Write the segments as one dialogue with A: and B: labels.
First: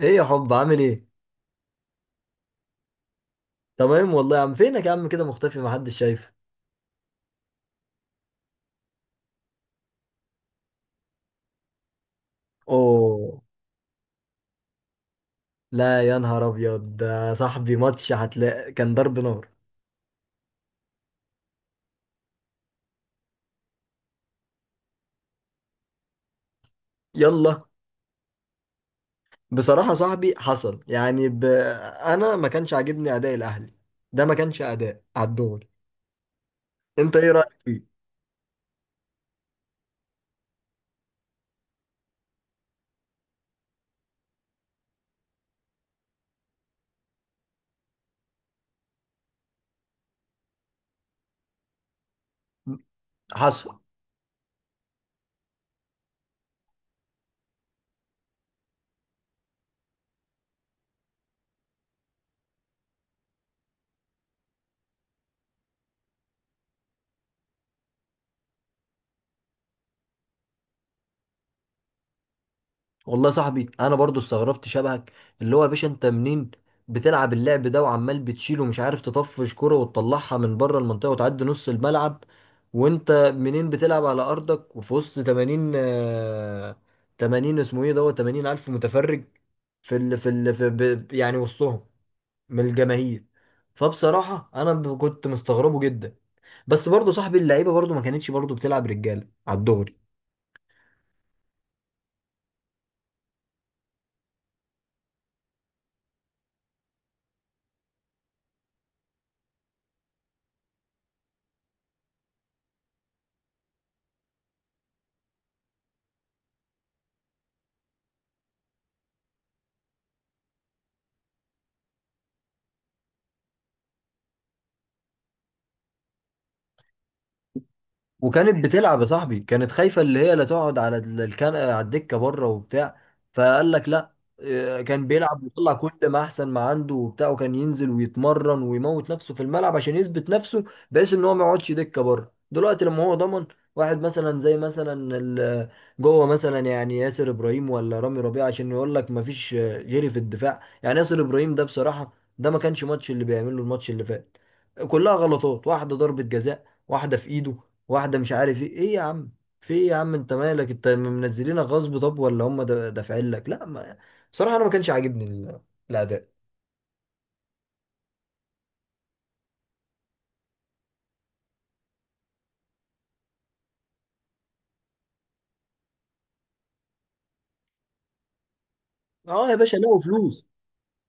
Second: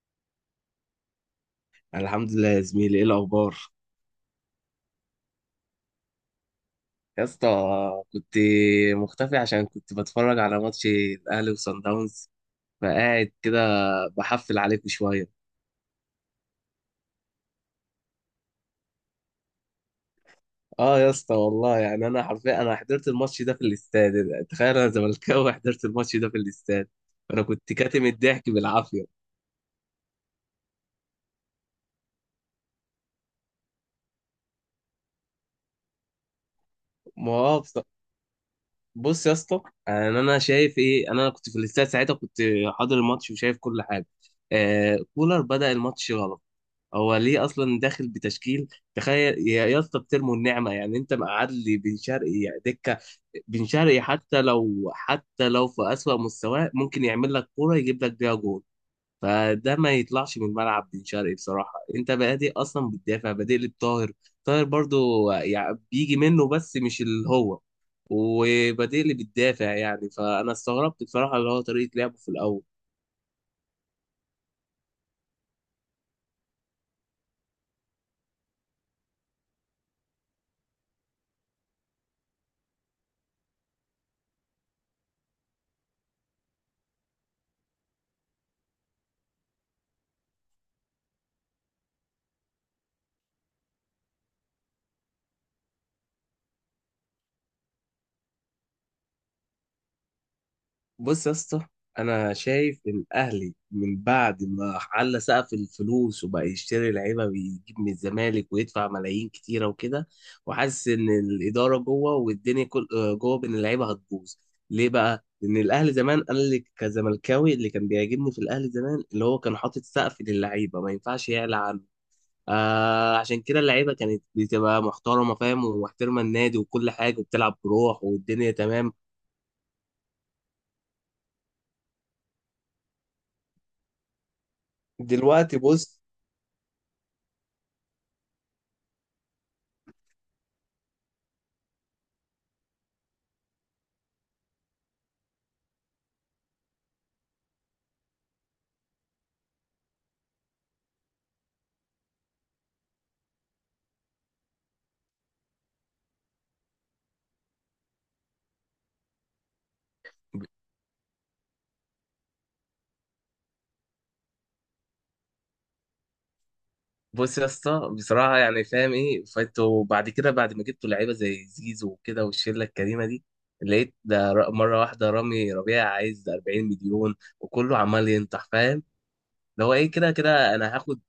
A: ايه يا حب، عامل ايه؟
B: الحمد لله يا زميلي، ايه الاخبار؟
A: تمام والله يا عم. فينك يا عم كده مختفي، محدش شايف؟
B: يا اسطى، كنت مختفي عشان كنت بتفرج على ماتش الاهلي وصن داونز، فقاعد
A: اوه.
B: كده بحفل عليكم شويه.
A: لا يا نهار ابيض، ده صاحبي ماتش هتلاقي كان ضرب نار.
B: اه يا اسطى، والله يعني انا حرفيا انا حضرت الماتش ده في الاستاد. تخيل، انا زملكاوي حضرت الماتش ده في الاستاد. انا
A: يلا،
B: كنت كاتم الضحك بالعافيه.
A: بصراحة صاحبي حصل انا ما كانش عاجبني اداء الاهلي، ده ما كانش اداء على الدغري. انت ايه
B: ما
A: رأيك
B: هو بص،
A: فيه؟
B: بص يا اسطى، يعني انا شايف ايه. انا كنت في الاستاد ساعتها، كنت حاضر الماتش وشايف كل حاجه. آه، كولر بدأ الماتش غلط. هو ليه اصلا داخل بتشكيل؟ تخيل يا اسطى، بترموا النعمه. يعني انت مقعد لي بن شرقي دكه؟ بن
A: حصل.
B: شرقي حتى لو في اسوأ مستواه ممكن يعمل لك كوره يجيب لك بيها جول. فده ما يطلعش من الملعب بن شرقي. بصراحه انت بادئ اصلا بتدافع، بادئ لي بطاهر. طاهر برضو يعني بيجي منه بس مش اللي هو، وبادئ لي بتدافع يعني، فانا استغربت بصراحه اللي هو طريقه لعبه في الاول.
A: والله يا صاحبي انا برضو استغربت شبهك. اللي هو يا باشا انت منين بتلعب اللعب ده، وعمال بتشيل ومش عارف تطفش كرة وتطلعها من بره المنطقة وتعدي نص الملعب، وانت منين بتلعب على ارضك وفي وسط 80، 80 اسمه ايه دوت، 80 الف متفرج في يعني وسطهم، من الجماهير. فبصراحة انا كنت مستغربه جدا. بس برضو صاحبي اللعيبة برضو ما كانتش برضو بتلعب رجالة على الدغري.
B: بص يا اسطى، انا شايف ان الاهلي من بعد ما على سقف الفلوس وبقى يشتري لعيبه ويجيب من الزمالك ويدفع ملايين كتيره وكده، وحاسس ان الاداره جوه والدنيا كل جوه بين اللعيبه هتبوظ. ليه بقى؟ لان الاهلي زمان، انا اللي كزملكاوي اللي كان بيعجبني في الاهلي زمان اللي هو كان حاطط سقف للعيبه ما ينفعش يعلى عنه. آه، عشان كده اللعيبه كانت بتبقى محترمه، فاهم، ومحترمه النادي وكل حاجه، وبتلعب بروح والدنيا
A: وكانت
B: تمام.
A: بتلعب يا صاحبي، كانت خايفة اللي هي لا تقعد على الكنقة، على الدكة بره وبتاع. فقال لك لا، كان بيلعب
B: دلوقتي
A: ويطلع كل
B: بص،
A: ما احسن ما عنده وبتاع، وكان ينزل ويتمرن ويموت نفسه في الملعب عشان يثبت نفسه، بحيث ان هو ما يقعدش دكة بره. دلوقتي لما هو ضمن واحد مثلا زي مثلا جوه مثلا يعني ياسر ابراهيم ولا رامي ربيعه، عشان يقول لك ما فيش غيري في الدفاع. يعني ياسر ابراهيم ده بصراحة ده ما كانش ماتش اللي بيعمله الماتش اللي فات، كلها غلطات. واحدة ضربة جزاء، واحدة في ايده، واحده مش عارف ايه. ايه يا عم، في ايه يا عم، انت مالك، انت منزلينك غصب؟ طب ولا هم دافعين لك؟ لا ما بصراحه انا ما كانش عاجبني الاداء.
B: بص يا اسطى بصراحه، يعني فاهم ايه؟ فانتوا بعد كده، بعد ما جبتوا لعيبه زي زيزو وكده والشله الكريمه دي، لقيت ده مره واحده رامي ربيع عايز 40 مليون وكله عمال ينطح، فاهم؟
A: اه يا
B: اللي هو
A: باشا،
B: ايه،
A: لقوا
B: كده
A: فلوس.
B: كده انا هاخد.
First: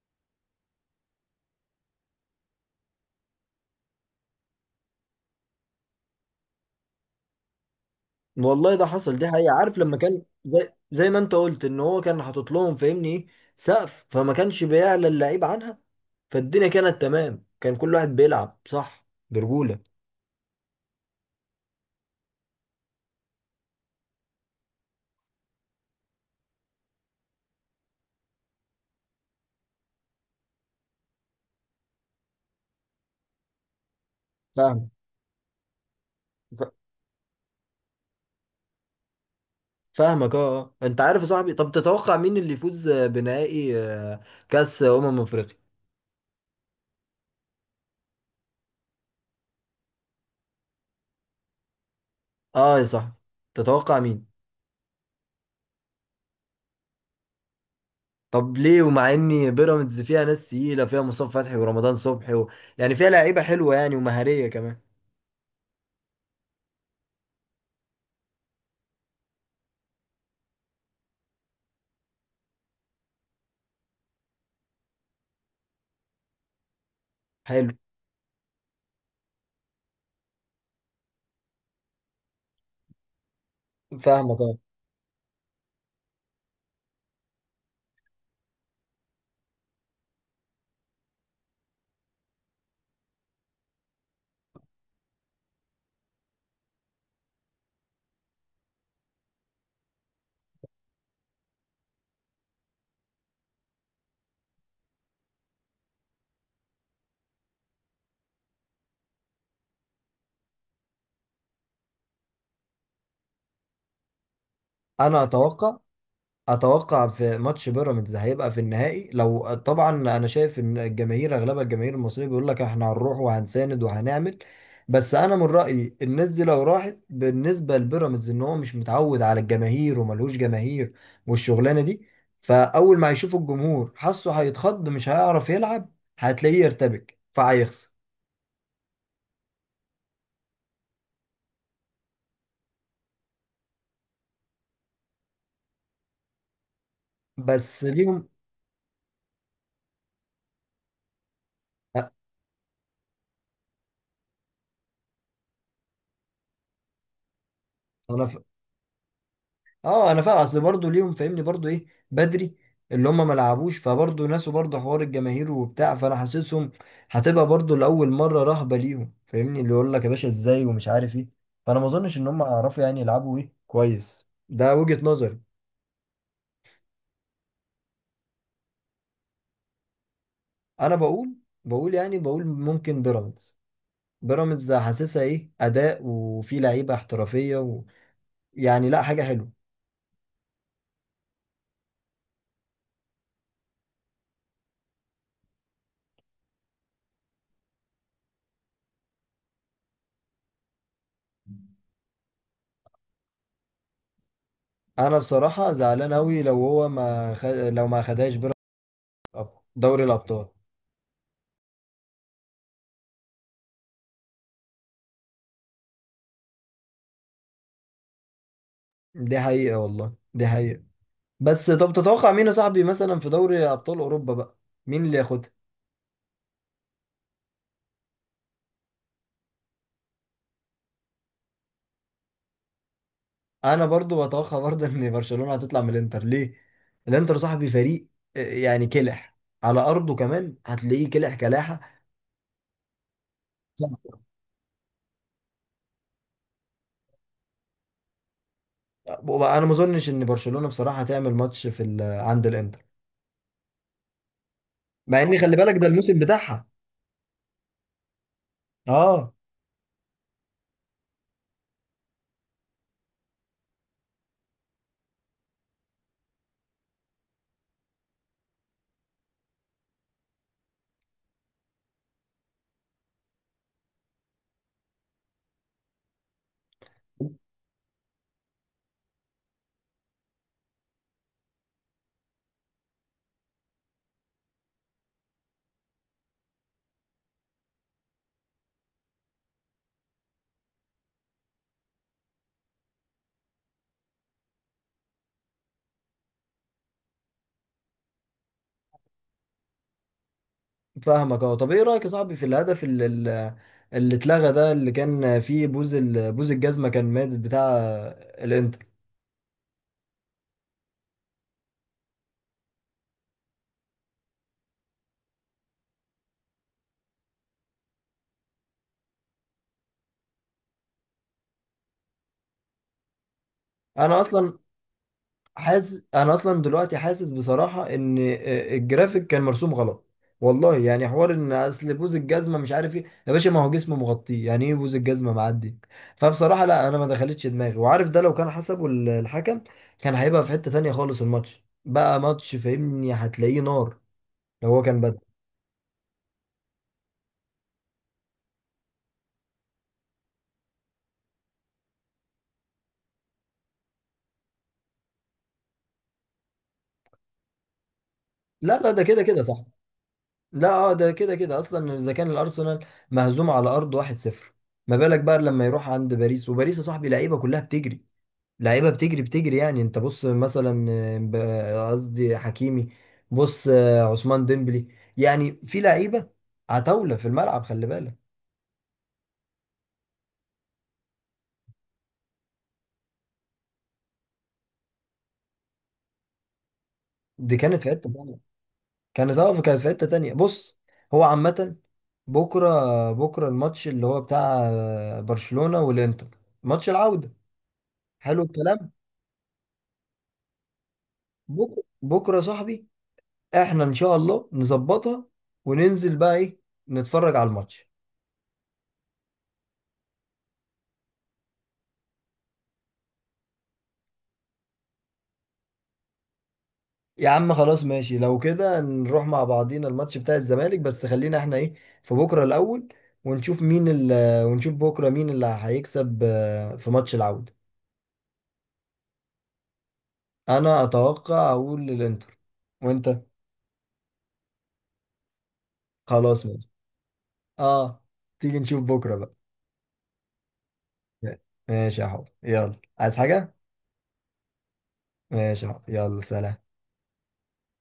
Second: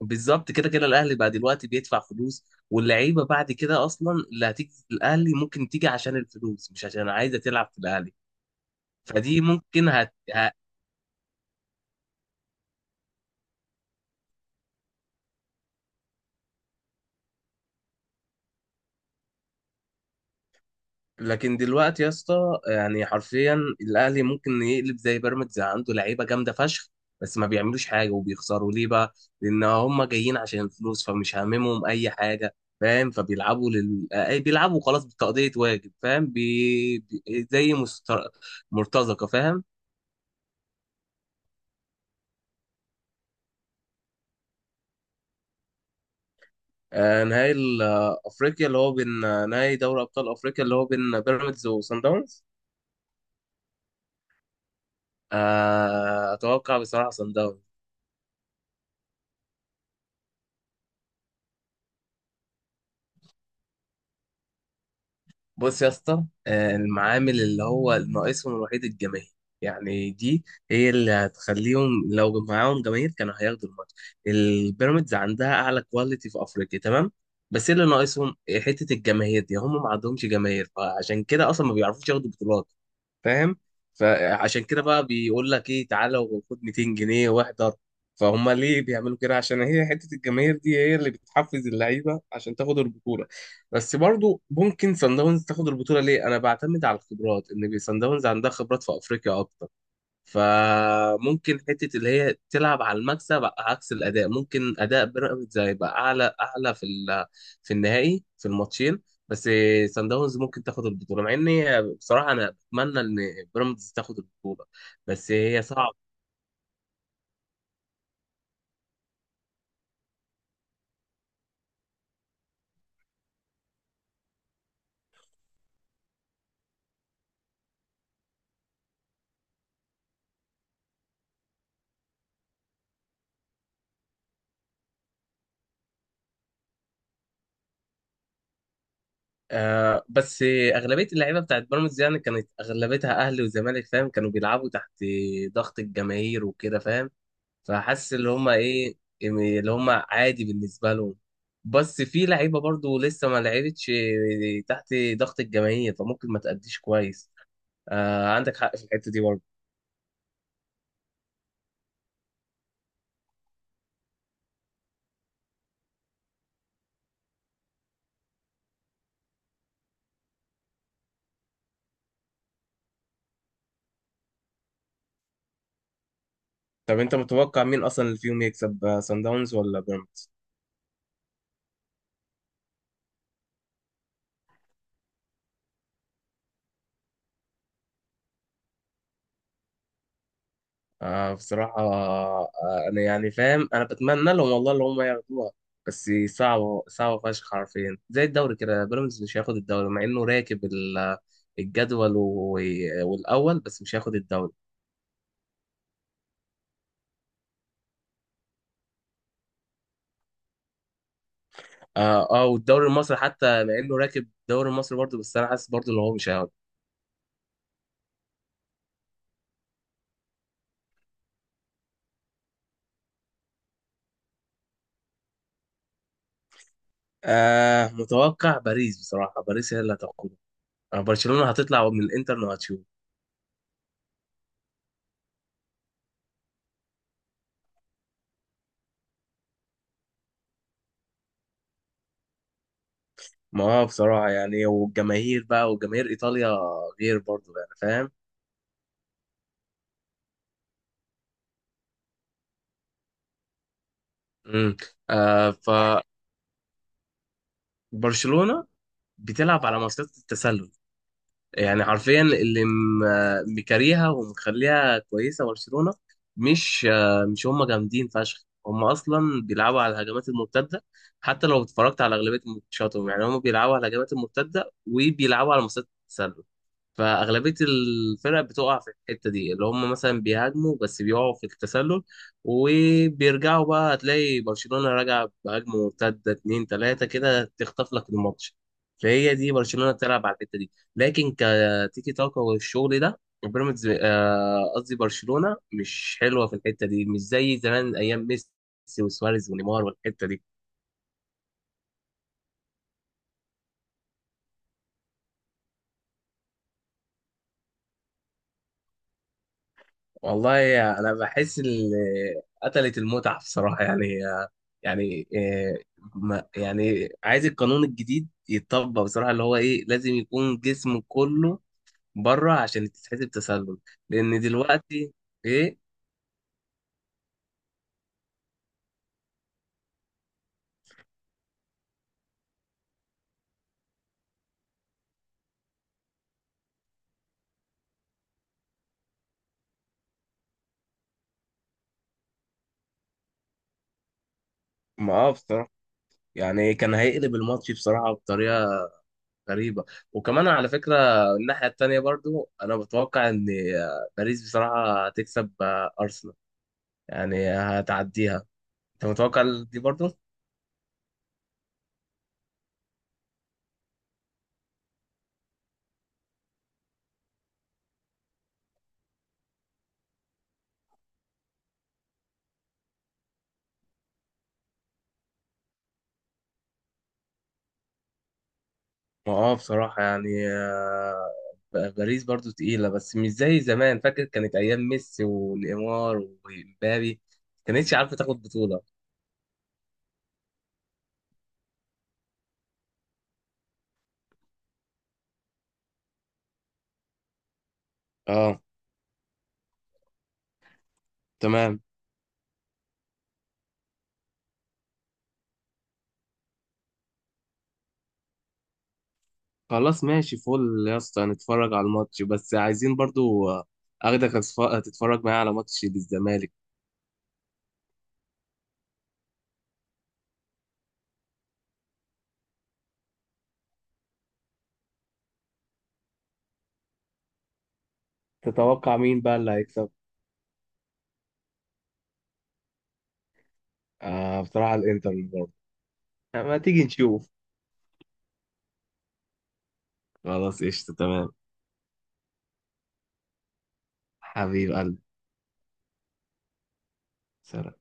B: بالظبط، كده كده الاهلي بعد دلوقتي بيدفع فلوس، واللعيبه بعد كده اصلا اللي هتيجي الاهلي ممكن تيجي عشان الفلوس مش عشان عايزه تلعب في الاهلي.
A: والله ده حصل، دي
B: فدي
A: حقيقه. عارف
B: ممكن
A: لما
B: هت...
A: كان زي زي ما انت قلت ان هو كان حاطط لهم فاهمني ايه؟ سقف، فما كانش بيعلى اللعيب عنها، فالدنيا كانت تمام، كان كل واحد بيلعب صح برجوله.
B: لكن دلوقتي يا اسطى يعني حرفيا، الاهلي ممكن يقلب زي بيراميدز، عنده لعيبه جامده فشخ بس ما بيعملوش حاجه وبيخسروا. ليه بقى؟ لان هم جايين عشان الفلوس، فمش هاممهم اي حاجه، فاهم؟ فبيلعبوا لل... أي بيلعبوا
A: فاهم.
B: خلاص، بتقضيه واجب، فاهم؟
A: ف-
B: زي مرتزقه، فاهم؟
A: فاهمك اه. انت عارف يا صاحبي، طب تتوقع مين اللي يفوز بنهائي كاس افريقيا؟
B: آه نهائي افريقيا اللي هو بين، آه، نهائي دوري ابطال افريقيا اللي هو بين بيراميدز وصن داونز.
A: اه يا صاحبي، تتوقع مين؟
B: آه، اتوقع بصراحه صن داونز.
A: طب ليه، ومع ان بيراميدز فيها ناس تقيله، فيها مصطفى فتحي ورمضان صبحي يعني فيها لعيبه حلوه يعني ومهاريه كمان.
B: بص يا اسطى، آه، المعامل اللي هو ناقصهم الوحيد الجماهير. يعني دي هي اللي هتخليهم، لو معاهم جماهير كانوا هياخدوا الماتش. البيراميدز عندها اعلى كواليتي في افريقيا تمام، بس
A: حلو.
B: اللي ناقصهم حته الجماهير دي. هم ما عندهمش جماهير، فعشان كده اصلا ما بيعرفوش ياخدوا بطولات، فاهم؟
A: فاهمك اه.
B: فعشان كده بقى بيقول لك ايه، تعالى وخد 200 جنيه واحضر. فهم ليه بيعملوا كده؟ عشان هي حتة الجماهير دي هي اللي بتحفز اللعيبة عشان تاخد البطولة. بس برضو ممكن سان داونز تاخد البطولة. ليه؟ انا بعتمد على الخبرات، ان سان داونز عندها خبرات في افريقيا اكتر. فممكن حته اللي هي تلعب على المكسب عكس الاداء. ممكن اداء بيراميدز هيبقى اعلى في في النهائي، في الماتشين، بس سان داونز ممكن تاخد البطوله، مع اني بصراحه انا اتمنى ان بيراميدز تاخد البطوله،
A: انا
B: بس هي
A: اتوقع،
B: صعبه.
A: اتوقع في ماتش بيراميدز هيبقى في النهائي. لو طبعا انا شايف ان الجماهير اغلبها الجماهير المصريه بيقول لك احنا هنروح وهنساند وهنعمل، بس انا من رايي الناس دي لو راحت بالنسبه لبيراميدز، ان هو مش متعود على الجماهير وملهوش جماهير، والشغلانه دي فاول ما هيشوف الجمهور حاسه هيتخض، مش هيعرف يلعب، هتلاقيه يرتبك فهيخسر.
B: آه، بس اغلبيه اللعيبه بتاعت بيراميدز يعني كانت اغلبيتها اهلي وزمالك، فاهم، كانوا بيلعبوا تحت ضغط الجماهير وكده، فاهم.
A: بس
B: فحاسس
A: ليهم
B: اللي هم ايه، اللي هم عادي بالنسبه لهم. بس
A: أه،
B: في لعيبه برضو لسه ما لعبتش تحت ضغط الجماهير، فممكن ما تأديش كويس. آه،
A: انا
B: عندك حق في الحته دي برضو.
A: اه انا فاهم. اصل برضه ليهم فاهمني برضه ايه، بدري. اللي هم ما لعبوش فبرضه ناسوا برضه حوار الجماهير وبتاع، فانا حاسسهم هتبقى برضه لاول مره رهبه ليهم فاهمني، اللي يقول لك يا باشا ازاي ومش عارف ايه، فانا ما اظنش ان هم هيعرفوا يعني يلعبوا ايه كويس. ده وجهه نظري.
B: طب انت متوقع مين اصلا اللي فيهم يكسب، آه، سان داونز ولا بيراميدز؟
A: انا بقول يعني، بقول ممكن بيراميدز حاسسها ايه اداء وفي لعيبه احترافيه يعني، لا حاجه حلوه.
B: آه بصراحه، آه، انا يعني فاهم، انا بتمنى لهم والله اللي هم ياخدوها، بس صعبه، صعبه فشخ حرفيا. زي الدوري كده، بيراميدز مش هياخد الدوري مع انه راكب الجدول والاول، بس مش هياخد الدوري.
A: انا بصراحه زعلان قوي لو هو ما خ... لو ما خدهاش بيراميدز دوري الابطال.
B: اه، اه، والدوري المصري حتى مع انه راكب الدوري المصري برضه، بس انا حاسس برضه ان هو مش هياخده.
A: دي حقيقة والله دي حقيقة. بس طب تتوقع مين يا صاحبي مثلا في دوري أبطال أوروبا بقى، مين اللي ياخدها؟
B: آه، متوقع باريس بصراحة، باريس هي اللي هتاخده. آه، برشلونة هتطلع من الانتر وهتشوف.
A: أنا برضو بتوقع برضو إن برشلونة هتطلع من الإنتر. ليه؟ الإنتر صاحبي فريق، يعني كلح، على أرضه كمان هتلاقيه كلح كلاحة.
B: ما هو بصراحة يعني، والجماهير بقى وجماهير ايطاليا غير برضه، يعني فاهم.
A: أنا ما أظنش إن برشلونة بصراحة هتعمل ماتش في عند الإنتر،
B: امم
A: مع إن
B: آه،
A: خلي بالك ده الموسم بتاعها.
B: فبرشلونة
A: أه.
B: بتلعب على مصيدة التسلل، يعني حرفيا اللي مكاريها ومخليها كويسه برشلونه. مش، آه، مش هم جامدين فشخ، هم اصلا بيلعبوا على الهجمات المرتده. حتى لو اتفرجت على اغلبيه ماتشاتهم، يعني هم بيلعبوا على الهجمات المرتده وبيلعبوا على مسات التسلل. فأغلبية الفرق بتقع في الحتة دي، اللي هم مثلا بيهاجموا بس بيقعوا في التسلل، وبيرجعوا بقى، هتلاقي برشلونة راجع بهجمة مرتدة اتنين تلاتة كده تخطف لك الماتش. فهي دي برشلونة بتلعب على الحتة دي، لكن كتيكي تاكا والشغل ده، بيراميدز آه، قصدي برشلونة مش حلوة في الحتة دي، مش زي زمان أيام ميسي وسواريز ونيمار والحتة دي.
A: فاهمك اه. طب ايه رايك يا صاحبي في الهدف اللي، اللي اتلغى ده، اللي كان فيه بوز بوز الجزمه كان مات بتاع الانتر؟
B: والله انا بحس اللي قتلت المتعه بصراحه، يعني يعني، آه، ما يعني عايز القانون الجديد يتطبق بصراحه، اللي هو ايه، لازم يكون جسم كله بره عشان تتحسب تسلل.
A: انا
B: لان
A: اصلا
B: دلوقتي ايه،
A: حاسس، انا اصلا دلوقتي حاسس بصراحه ان الجرافيك كان مرسوم غلط. والله يعني حوار ان اصل بوز الجزمه مش عارف ايه يا باشا، ما هو جسمه مغطيه، يعني ايه بوز الجزمه معدي؟ فبصراحه لا انا ما دخلتش دماغي. وعارف ده لو كان حسبه الحكم، كان هيبقى في حته تانية خالص الماتش، بقى ماتش فاهمني، هتلاقيه نار. لو هو كان
B: ما
A: بدل.
B: آه بصراحه يعني كان هيقلب الماتش بصراحه بطريقه غريبه. وكمان على فكره، الناحيه التانيه برضو، انا بتوقع ان، آه، باريس بصراحه هتكسب، آه، ارسنال، يعني هتعديها.
A: لا لا ده
B: انت
A: كده كده
B: متوقع
A: صح.
B: دي برضو؟
A: لا اه ده كده كده اصلا، اذا كان الارسنال مهزوم على ارض 1-0، ما بالك بقى لما يروح عند باريس؟ وباريس يا صاحبي لعيبه كلها بتجري، لعيبه بتجري بتجري. يعني انت بص مثلا قصدي حكيمي، بص عثمان ديمبلي، يعني في لعيبه عتاوله في الملعب خلي بالك.
B: ما اه بصراحة يعني، آه، باريس برضو تقيلة بس مش زي زمان، فاكر كانت أيام ميسي ونيمار ومبابي،
A: دي كانت في
B: كانتش
A: حته
B: عارفة
A: تانيه.
B: تاخد بطولة.
A: كانت اه كانت في حته تانيه بص. هو عامه بكره، بكره الماتش اللي هو بتاع برشلونه والانتر، ماتش العوده. حلو
B: اه،
A: الكلام.
B: تمام.
A: بكره بكره يا صاحبي احنا ان شاء الله نظبطها وننزل بقى ايه، نتفرج على الماتش.
B: خلاص ماشي، فل يا اسطى، نتفرج على الماتش، بس عايزين برضو، آه، تتفرج معايا على ماتش للزمالك.
A: يا عم خلاص ماشي. لو كده نروح مع بعضينا الماتش بتاع الزمالك، بس خلينا احنا ايه، في بكرة الأول، ونشوف مين ال آه، ونشوف بكرة مين اللي هيكسب في ماتش العودة.
B: تتوقع مين بقى اللي هيكسب؟
A: أنا أتوقع، أقول للإنتر. وأنت؟
B: آه بصراحة الإنتر برضه.
A: خلاص
B: ما
A: ماشي.
B: تيجي نشوف.
A: أه، تيجي نشوف بكرة بقى.
B: خلاص قشطة، تمام.
A: ماشي يا حب يلا، عايز حاجة؟
B: حبيب قلبي.
A: ماشي يا حب يلا سلام.
B: سلام.